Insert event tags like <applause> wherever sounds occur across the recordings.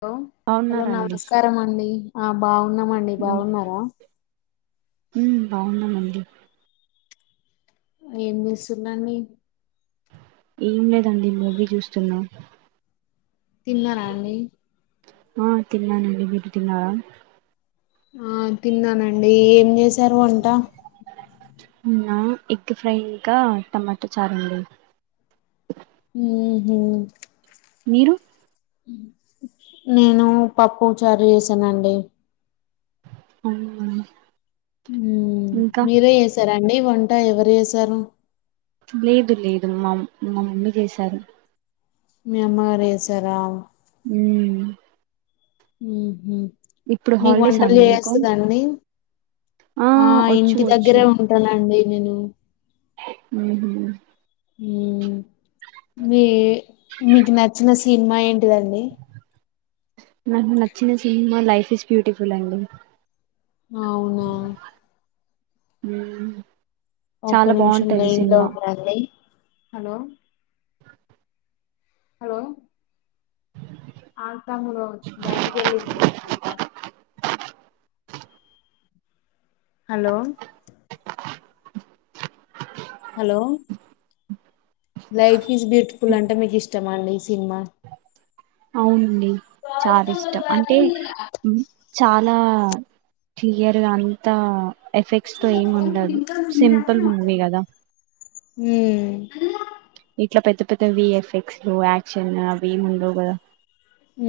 Hello hello బాగున్నారండి నమస్కార అండి ఆ బా ఉన్నామండి బాగున్నారా బాగున్నానండి ఏం విస్తున్నాని ఏం లేదండి మోీ చూస్తున్నాం తిన్నారా అండి ఆ తిన్నా నండి మీరు తిన్నాార ఆ తిన్నానండి ఏం చేసారు వంట ఉనా ఎగ్ ఫ్రై ఇంకా టమాటా చారండి హ హ మీరు నేను పప్పు చార చేసానండి అవు మీరే చేసారాండి వంట ట్టా ఎవరు చేసారు లేదు లేదు మా మా మమ్మీ చేశారు మీ అమ్మగారుేసార హ ఉ మీకు హాలిడేసా వంటలు అండి మీకు చేయస్తుందండి ఆ వచ్చు ఇంటి వచ్చు దగ్గరే ఉంటానండి న నేను ఉ మీ మీకు నచ్చిన సినిమా ఏంటిదండి నాకు నచ్చిన సినిమా లైఫ్ ఇస్ బ్యూటిఫుల్ అండి అవునా అ ఒక్క నిమిషం గయింద ఉండి హలో హలో అంతము బయటికి వె హలో హలో ైట్కిస్ బిట్ పులంటే మీకు ఇష్టమా అండి ఈ సినిమా అవును చాలా ఇష్టం అంటే చ అలా తీయరు అంతా ఎఫెక్ట్స్ తో ఏమి ఉండదు సింపుల్ మూవీ గదా అన్నా ఇట్లా పెద్ద పెద్ద వి ఎఫ్ ఎక్స్ లు యాక్షన్ అవి ఏమి ఉండవు కదా ఊ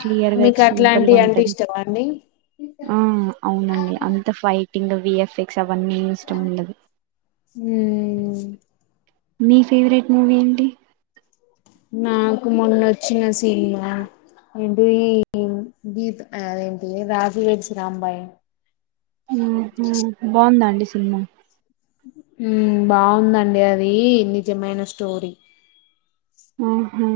క్లియర్గా సింపుల్గా ఉంటంది ఇష్టమా అండి ఆ అవునండి అంత fighting V F X తవన్నీ ఇష్టం ఉండదు మ్మ్ మీ ఫేవరెట్ మూవీ ఏంటి నాకు మొన్న వచ్చిన సినిమా ఏంటి గీత ఏంటి రాజువేడ్స్ రాంబాయి ఊహూ బావుందండి సిన్మా బావుందండి అది నిజమైన స్టోరీ ఆహా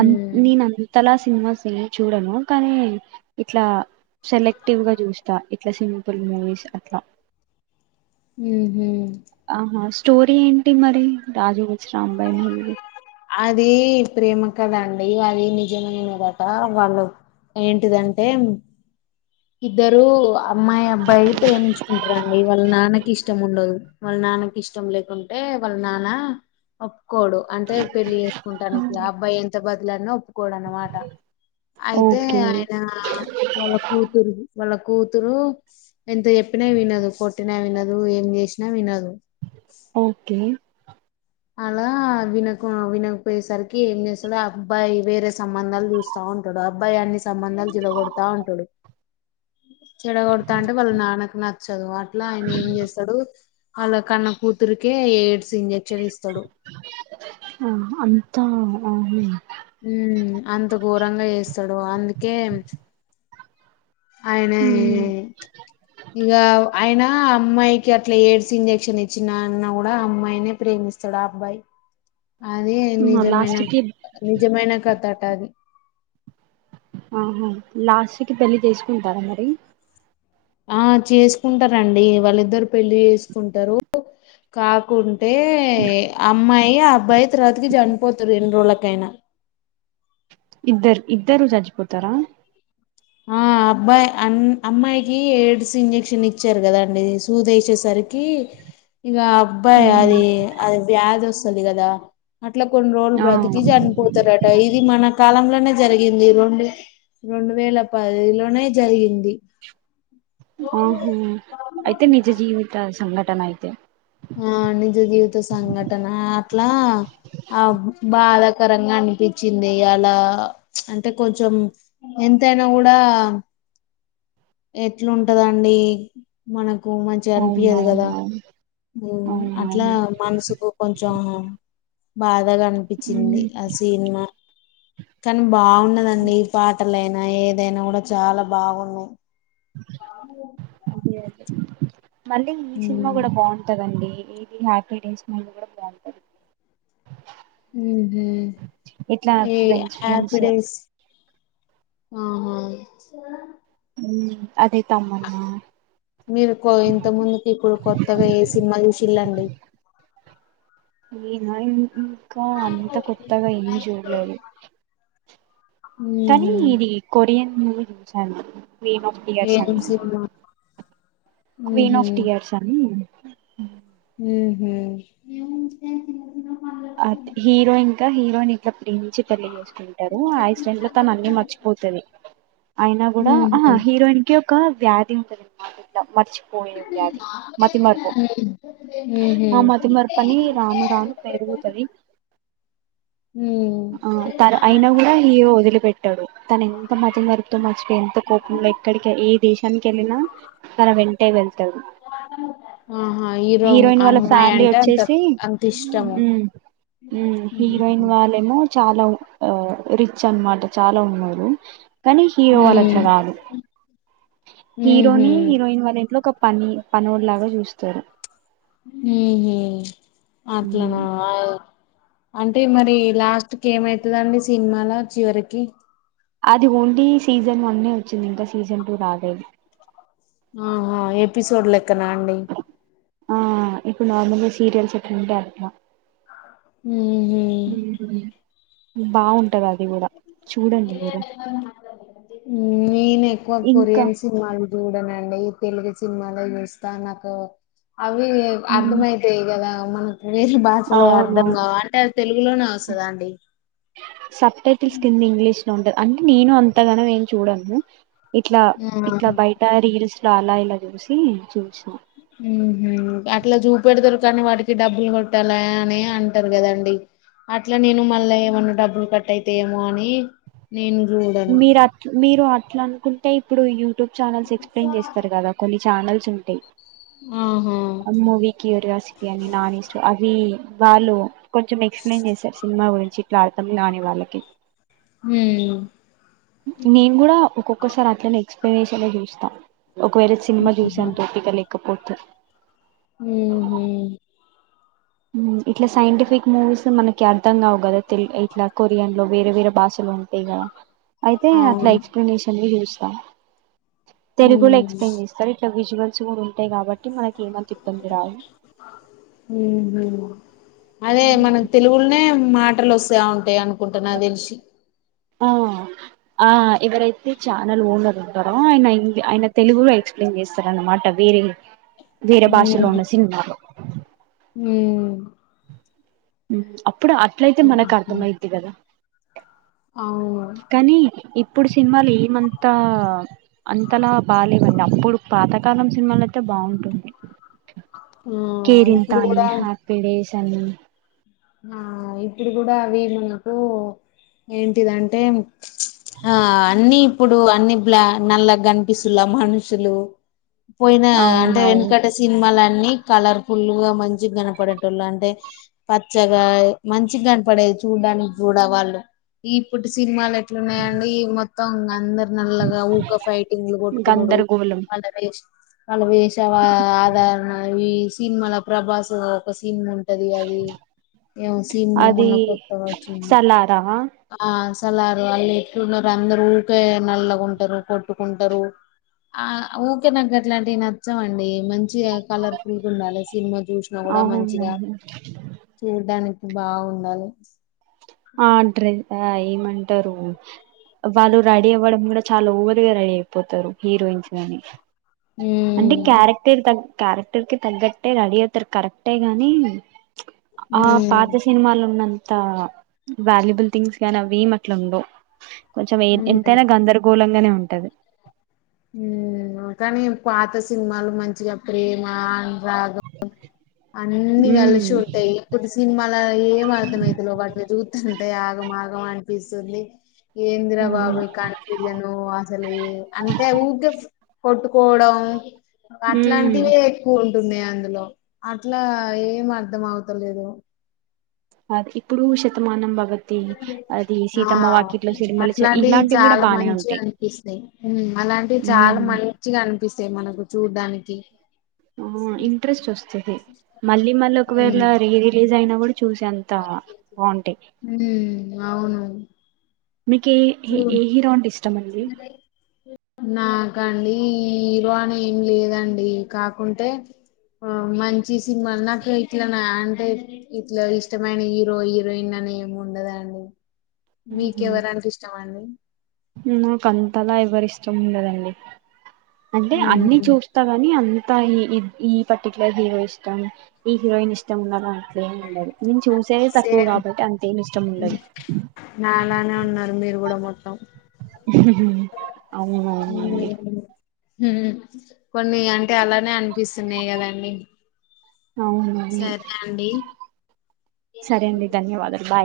అంత నేనంతలా ఆహా సినిమాస్ ఏ చూడను కానీ ఇట్లా సెలెక్టివ్ గా చూస్తా ఇట్లా సింపుల్ మూవీస్ అట్లా ఊహూ ఆహా స్టోరీ ఏంటి మరి రాజు వెడ్స్ రాంబాయి అదీ ప్రేమ కథండి అది నిజమైనదట వాళ్ళు ఏంటిదంటే ఇద్దరూ అమ్మాయి అబ్బాయి ప్రేమించుకుంటరండి వాళ్ళ నాన్నకి ఇష్టం ఉండదు వాళ్ళ నాన్నకి ఇష్ కొంచెం లేకుంటే వాళ్ళ నానా ఓ ఒప్పుకోడు అంటే పెళ్లి చేసుకుంటానికి ఆ అబ్బాయి ఎంత బతి ఎట్లన్నా ఒప్పుకోడ అన్నమాట అయితే ఓకే ఆయన వాళ్ళ వాళ్ళ కూతురు ఎంత చెప్పినా వినదు కొట్టినా వినదు ఏం చేసినా వినదు ఓకే అలా వినకు వినకపోయేసరికి ఏం చేస్తడు ఆ అబ్బాయి వేరే సంబంధాలు చూస్తా ఉంటడు ఆ అబ్బాయి అన్ని సంబంధాలు చెడగొడతా ఉంటడు చెడ గొడతా అంటే వాళ్ళ నాన్నకు నచ్చదు అట్లా ఆయన ఏం చేస్తడు అలా కన్న కూతురుకే ఎయిడ్స్ ఇంజె ఆహ్ అంతా ఆహా ఊ అంత ఘోరంగా చేస్తడు అందుకే ఆయనే మ్మ్ ఇగా ఆయన అమ్మాయికి అట్లా ఎయిడ్స్ ఇంజక్షన్ ఇచ్చిన అన్న కూడా అమ్మాయినే ప్రేమిస్తాడు ఆ అబ్బాయి. అది నిజమైన లాస్ట్ కి నిజమైన కథట అది ఆహా లాస్ట్ కి పెళ్లి చేసుకుంటారా మరి ఆ చేసుకుంటారంండి వాళ్ళిద్దరు పెళ్లి చేసుకుంటారు. కాకుండా ట అమ్మాయి అయ్య అబ్బాయి తర్వాతకి చండిపోతారు రెండు రోజులకైనా ఇద్దరు ఇద్దరు చజిపోతారా ఆ అబ్బాయి అ అమ్మాయికి ఎయిడ్స్ ఇంజక్షన్ ఇచ్చారు కదాండి సూదేసేసరికి ఇక అబ్బాయి మ్మ్ అది అది వ్యాధి వస్తుంది చలి కదా ఇట్లా కొన్ని రోజులు ఆ బ్రతికి చనిపోతారట ఇది మన కాలంలోనే జరిగింది రెండు రెండు వేల పదిలోనే జరిగింది ఆహ అయితే నిజ జీవిత సంగ ట్టన అయితే ఆ నిజ జీవిత సంఘటన అట్లా ఆ బాధాకరంగా అనిపించింది. అలా అంటే కొంచెం ఎంతైనా కూడా ఎట్లుంటదండి మనకు. కు మంచిగా అనిపించదు కదా అవునవునవును అట్లా అవునవును మనసుకు కొంచెం బస్ బగా అనిపించింది మ్మ్ ఆ సినిమా కానీ బాగున్నదండి ఈ పాటల ఏదైనా కూడా చాలా బాగున్నాయి అ అ <inaudible> మళ్ళీ ఈ సినిమా కూడా బాగుంటదండి ఇది హ్యాపీ డేస్ మళ కూడా బాగుంటంది ఏడే ఇట్లా ఫ్రెండ్స్ ఆ ఫ్రెండ్స్ అదే తమ్మున్నా మీరు ఇంత ముందుకి ఇప్పుడు కొత్తగా ఏ సినిమా చూసిల్ళండి ఏనా ఇంకా అంత కొత్తగా ఏం చూడలేదు కానీ ఊహు ఇది కొరియన్ స క్వీన్ ఆఫ్ టీయర్స్ ఏం అని సినిమా క్వీన్ ఊహు ఆఫ్ టీయర్స్ అనిీ <inaudible> ఉ అ హీరో ఇంకా హీరోయిన్ ఇట్లా దించి పెళ్లి ఎసుకుంటారు. ఆ ఐ స్క్రీన్లో తన అన్ని మర్చిపోతది. అయినా గూడా ఆ ఊహు హీరోయిన్ కి ఒక్ క వ్యాధి ఉంటది మాటిట్ల హు ఆ హూ మతిమరుపు అని రాను రాను పెరుగుతది ఆ తర అయినా గూడా హీరో వదిలిపెట్టాడు. తన ఎంత మతిమరపుతో మర్చిపే, ఎంత కోపంలో ఎక్కడికి ఏ దేశానికేళ్ళినా. తన వెం టె వెల్ ఆహా <unintelligible> హీరో హీరోయిన్ వాళ్ళ అమ్మాయి ఫ్యామిలీ అంటే అంత వచ్చేసి అంత ఇష్టము ఊ హీరోయిన్ వాళ్ మో చాలా ఉ ఆ రిచ్ అన్మాట చాలా ఉన్నారు కానీ హీరో వాళ్ళ అట్లా గాదు. ఊహు హీరోని హీరోయిన్ వాళ్ళ ఇంట్లో కప్ పని పనొడ్లాగా జూస్తారు మ్ హూ ఉమ్ అట్లానా అయ్వ్ అంటే మరి లాస్ట్క్ ఎమైతదండి సినిమాల చివరికి అది ఓన్లీ సీజన్ వన్నె వచ్చింది. ఇంకా సీజన్ టూ రలేదు. ఆహా ఎపిసోడ్ లెక్కనా అండి ఆ ఇప్పుడు నార్మల్గా సీరియల్స్ ఎట్లుంటాయ్ అట్లా హ్మ్ హు బావుంటది అది గూడా నేనేక్కువ ఇంకా కొరియన్ సినిమాలు జూడనండి తెలుగు సినిమాలే జూస్తా నాకు అవివి హ్మ్. అర్ధమైతయి గదా అవ్ మల్లా వేషా, భాసలు అవును అర్ధం గావు. అంటే అది తెలుగులోనే వస్సదాండి. సబ్ టైటిల్స్ మ్ కింద ఇంగ్లీష్ లో ఉంటద్. అన్నీ నేను అంతగానం ఏం చూడను ఇట్లా ఆ ఇట్లా బయట రీల్స్ లా అలా ఇలా జుసి చేస్నా మ్ హూ అట్లా చూపెడతరు కానీ వాటికి డబ్బులు కొట్టాలా అని అంటరు గదండి. అట్లా నేను మళ్ళా ఏమన్నా డబ్బులు కటైతై ఏమో అని నేను చూడను మీరు అట్ల్ మీరు అ ట్లా అనుకుంటే ఇప్పుడు యూ టుబ్ ఛానెల్స్ ఎక్స్ప్లయిన్ చేస్తారు గదా కొన్ని ఛానల్స్ ఉంటాయ్ ఆహా అమ్మ వికి రస్పి అనీ నాన్ ఈస్ట్ అవి వాళ్ళు కొంచెం మక్స్ ప్లైన్ జెశర్ సినిమా గురించి ట్లా అర్థంగానీ వాళ్ళకి హ నేను కూడా ఒక్కొక్కసారి అట్లనే ఎక్స్ప్లెయిన్ చేష చ చూషత ఒకవేళ సినిమా చూసా తోపిక లేకపోతు హ హ ఇట్లా సైంటిఫిక్ మూవీస్ మనకి అర్థం కావు కదా తె ఇట్లా కొరియన్ లో వేరే వేరే భాషలు ఉంటాయి కదా అయితే అట్లా అవును ఎక్స్ప్లెనేషన్ చూస్తా తెలుగులో ఎక్స్ప్లెయిన్ చేస్తారు ఇట్గు ఫస్ కూడా ఉంటాయి కాబట్టి మనకి కేమ తిప్పంది రావు ఉహు అదే మనకు తెలుగులోనే మాటలు వస్తే ఉంటాయి అనుకుంటున్నా తెలిసి ఆ ఆ ఎవరైతే ఛానల్ ఓనర్ ఉంటారో ఆయనంగ్ ఆయన తెలుగులో ఎక్స్ప్లెయిన్ చేస్తారనమాట వేరే వేరే భాషలో ఉన్న సినిమాలో ఉ అ ఇప్పుడు అట్లయితే మనకు అర్థమయద్ది కదా అవును కానీ ఇ అప్పుడు సినిమాలు ఏమంతా అంతలా బాగాేవండి అప్పుడు పాతకాలం సినిమాలు అయితే బాగుంటుంది ఆ కేరిన్ ఇప్పుడు తనిి కూడా హ్యాపీి డేస్ చన్న ఆ ఇప్పుడు కూడా అవి మనకు ఏంటిదంటే ఆ అన్నీ ఇప్పుడు అన్నిలా నల్ల కనిపిస్తులా మనుషులు పోయిన అంటే అవునవును వెనుకట సినిమాాల కలర్ఫుల్ గా మంచి కనపడేటళు అంటే ప మచ్చగా మంచిగా కనపడేది చూడ్డానికి కూడా వాళ్ళు ఇప్పుడు సినిమాలు ఎట్లున్నాయండి మొత్తం అందరు నల్లగా ఊగా ఫైటింగ్లు కొట్టుకునుడు గందరగోళం మళ్ళ వాళ్ళ వేష ఆదరణ ఈ సినిమాల ప్రభాస్ ఒక సీన్ ఉంటది అది ఏ సినిమా అది మొన్న కొత్త వచ్చిన సలారా ఆ సలారు అదే ఎట్లున్నారు అందరు ఊకే నల్లగుంటారు కొట్టుకుంటారు ఆ ఊకే నగ్గట్లాంటివి నచ్చవండి మంచి మంచిగా కలర్ఫుల్గా ఉండాలి సినిమా చూసినా కూడా మంచిగా అవునండి చడ్డానికి బాగుండాలి ఆ డ్రెస్ ఏమంటారు వాళ్ళు రెడీ అవ్వడం కూడా చాలా ఓవర్ గా రెడీ అయిపోతారు హీరోయిన్స్ గాని అంటే ఉమ్ క్యారెక్టర్ తగ క్యారెక్టర్ కి తగ్గట్టే రెడీ అవుతారు కరెక్టే గాని ఆ ఉమ్ పాత సినిమాలు ఉన్నా అ వాల్యుబుల్ థింగ్స్ గానీ అవి ఏం అట్లా ఉంండవు కొంచెం ఏ ఉమ్ ఎంతైనా గందరగోళంగానే ఉంటుంది ఉంటది ఉ కానీ పాత సినిమాలు మంచిగా ప్రేమ అనురాగం అన్ని కలిసి ఉట్టాయి ఇప్పుడు సినిమాల ఏం అర్థమైతలే వాటినీ చూస్తుంటే ఆగమాగం అంట పిస్తుంది ఎంద్రా బాబు అవును ఈ కన్ఫ్యూజను అసలు అంటే ఊకే కొట్టుకోవడం ఉమ్ అట్లాంటివి ఎక్కువ ఉన్నాయి అందులో అట్లా ఏం అర్ధం అవతలేదు అది ఇప్పుడు శతమానం భవతి అది ఆ సీతమ్మ వాకిట్లో సిరిమల్లె చె అట్లాంటివి ఇలాంటివి కూడా చాలా బానే మంచిగా ఉంటాయి అనిపిస్తాయి అలాంటివి చాలా ఉమ్ మంచిగా అనిపిస్తాయి మనకు చూడ్డాని టి ఆ ఇంట్రెస్ట్ వస్తుది మళ్ళీ మళ్ళీ ఒకవేళ రీ రిలీజ్ అయినా కూడా చూసే అంత బాగుంటాయి హ అవును మీకి ఏ ఏ హిరో అంటే ఇష్ట నా అండి హీరో అని ఏం లేదండి కాకుంటే ఆ మంచి సినిమాలు నాకు ఇట్లా నా అంటే ఇట్లా ఇష్టమైన హీరో హీరోయిన్ అని ఏమి ఉండదండి మీకు ఎవరంటే ఇష్టం అండి నాకు అంతలా ఎవరి ఇష్టం ఉండదండి అంటే అన్ని ఉమ్, చూస్తా కాని అ ఈ ఈ పర్టికులర్ హీరో ఇష్టం ఈ హీరోయిన్ ఇష్టం ఉన్నలా ఏం ఉండదు నేను చూసేది తక్కువ సేమ్ కాబట్టి అంతేమి ఇష్టం ఉండదు ఉమ్, నాలానే ఉన్నారు మీరు కూడా మొత్తం అవును అవును అండి ఉమ్, కొన్ని అంటే అలానే అనిపిస్తున్నాయి కదా అండి అవును అవును సరే అండి ధన్యవాదాలు బయ్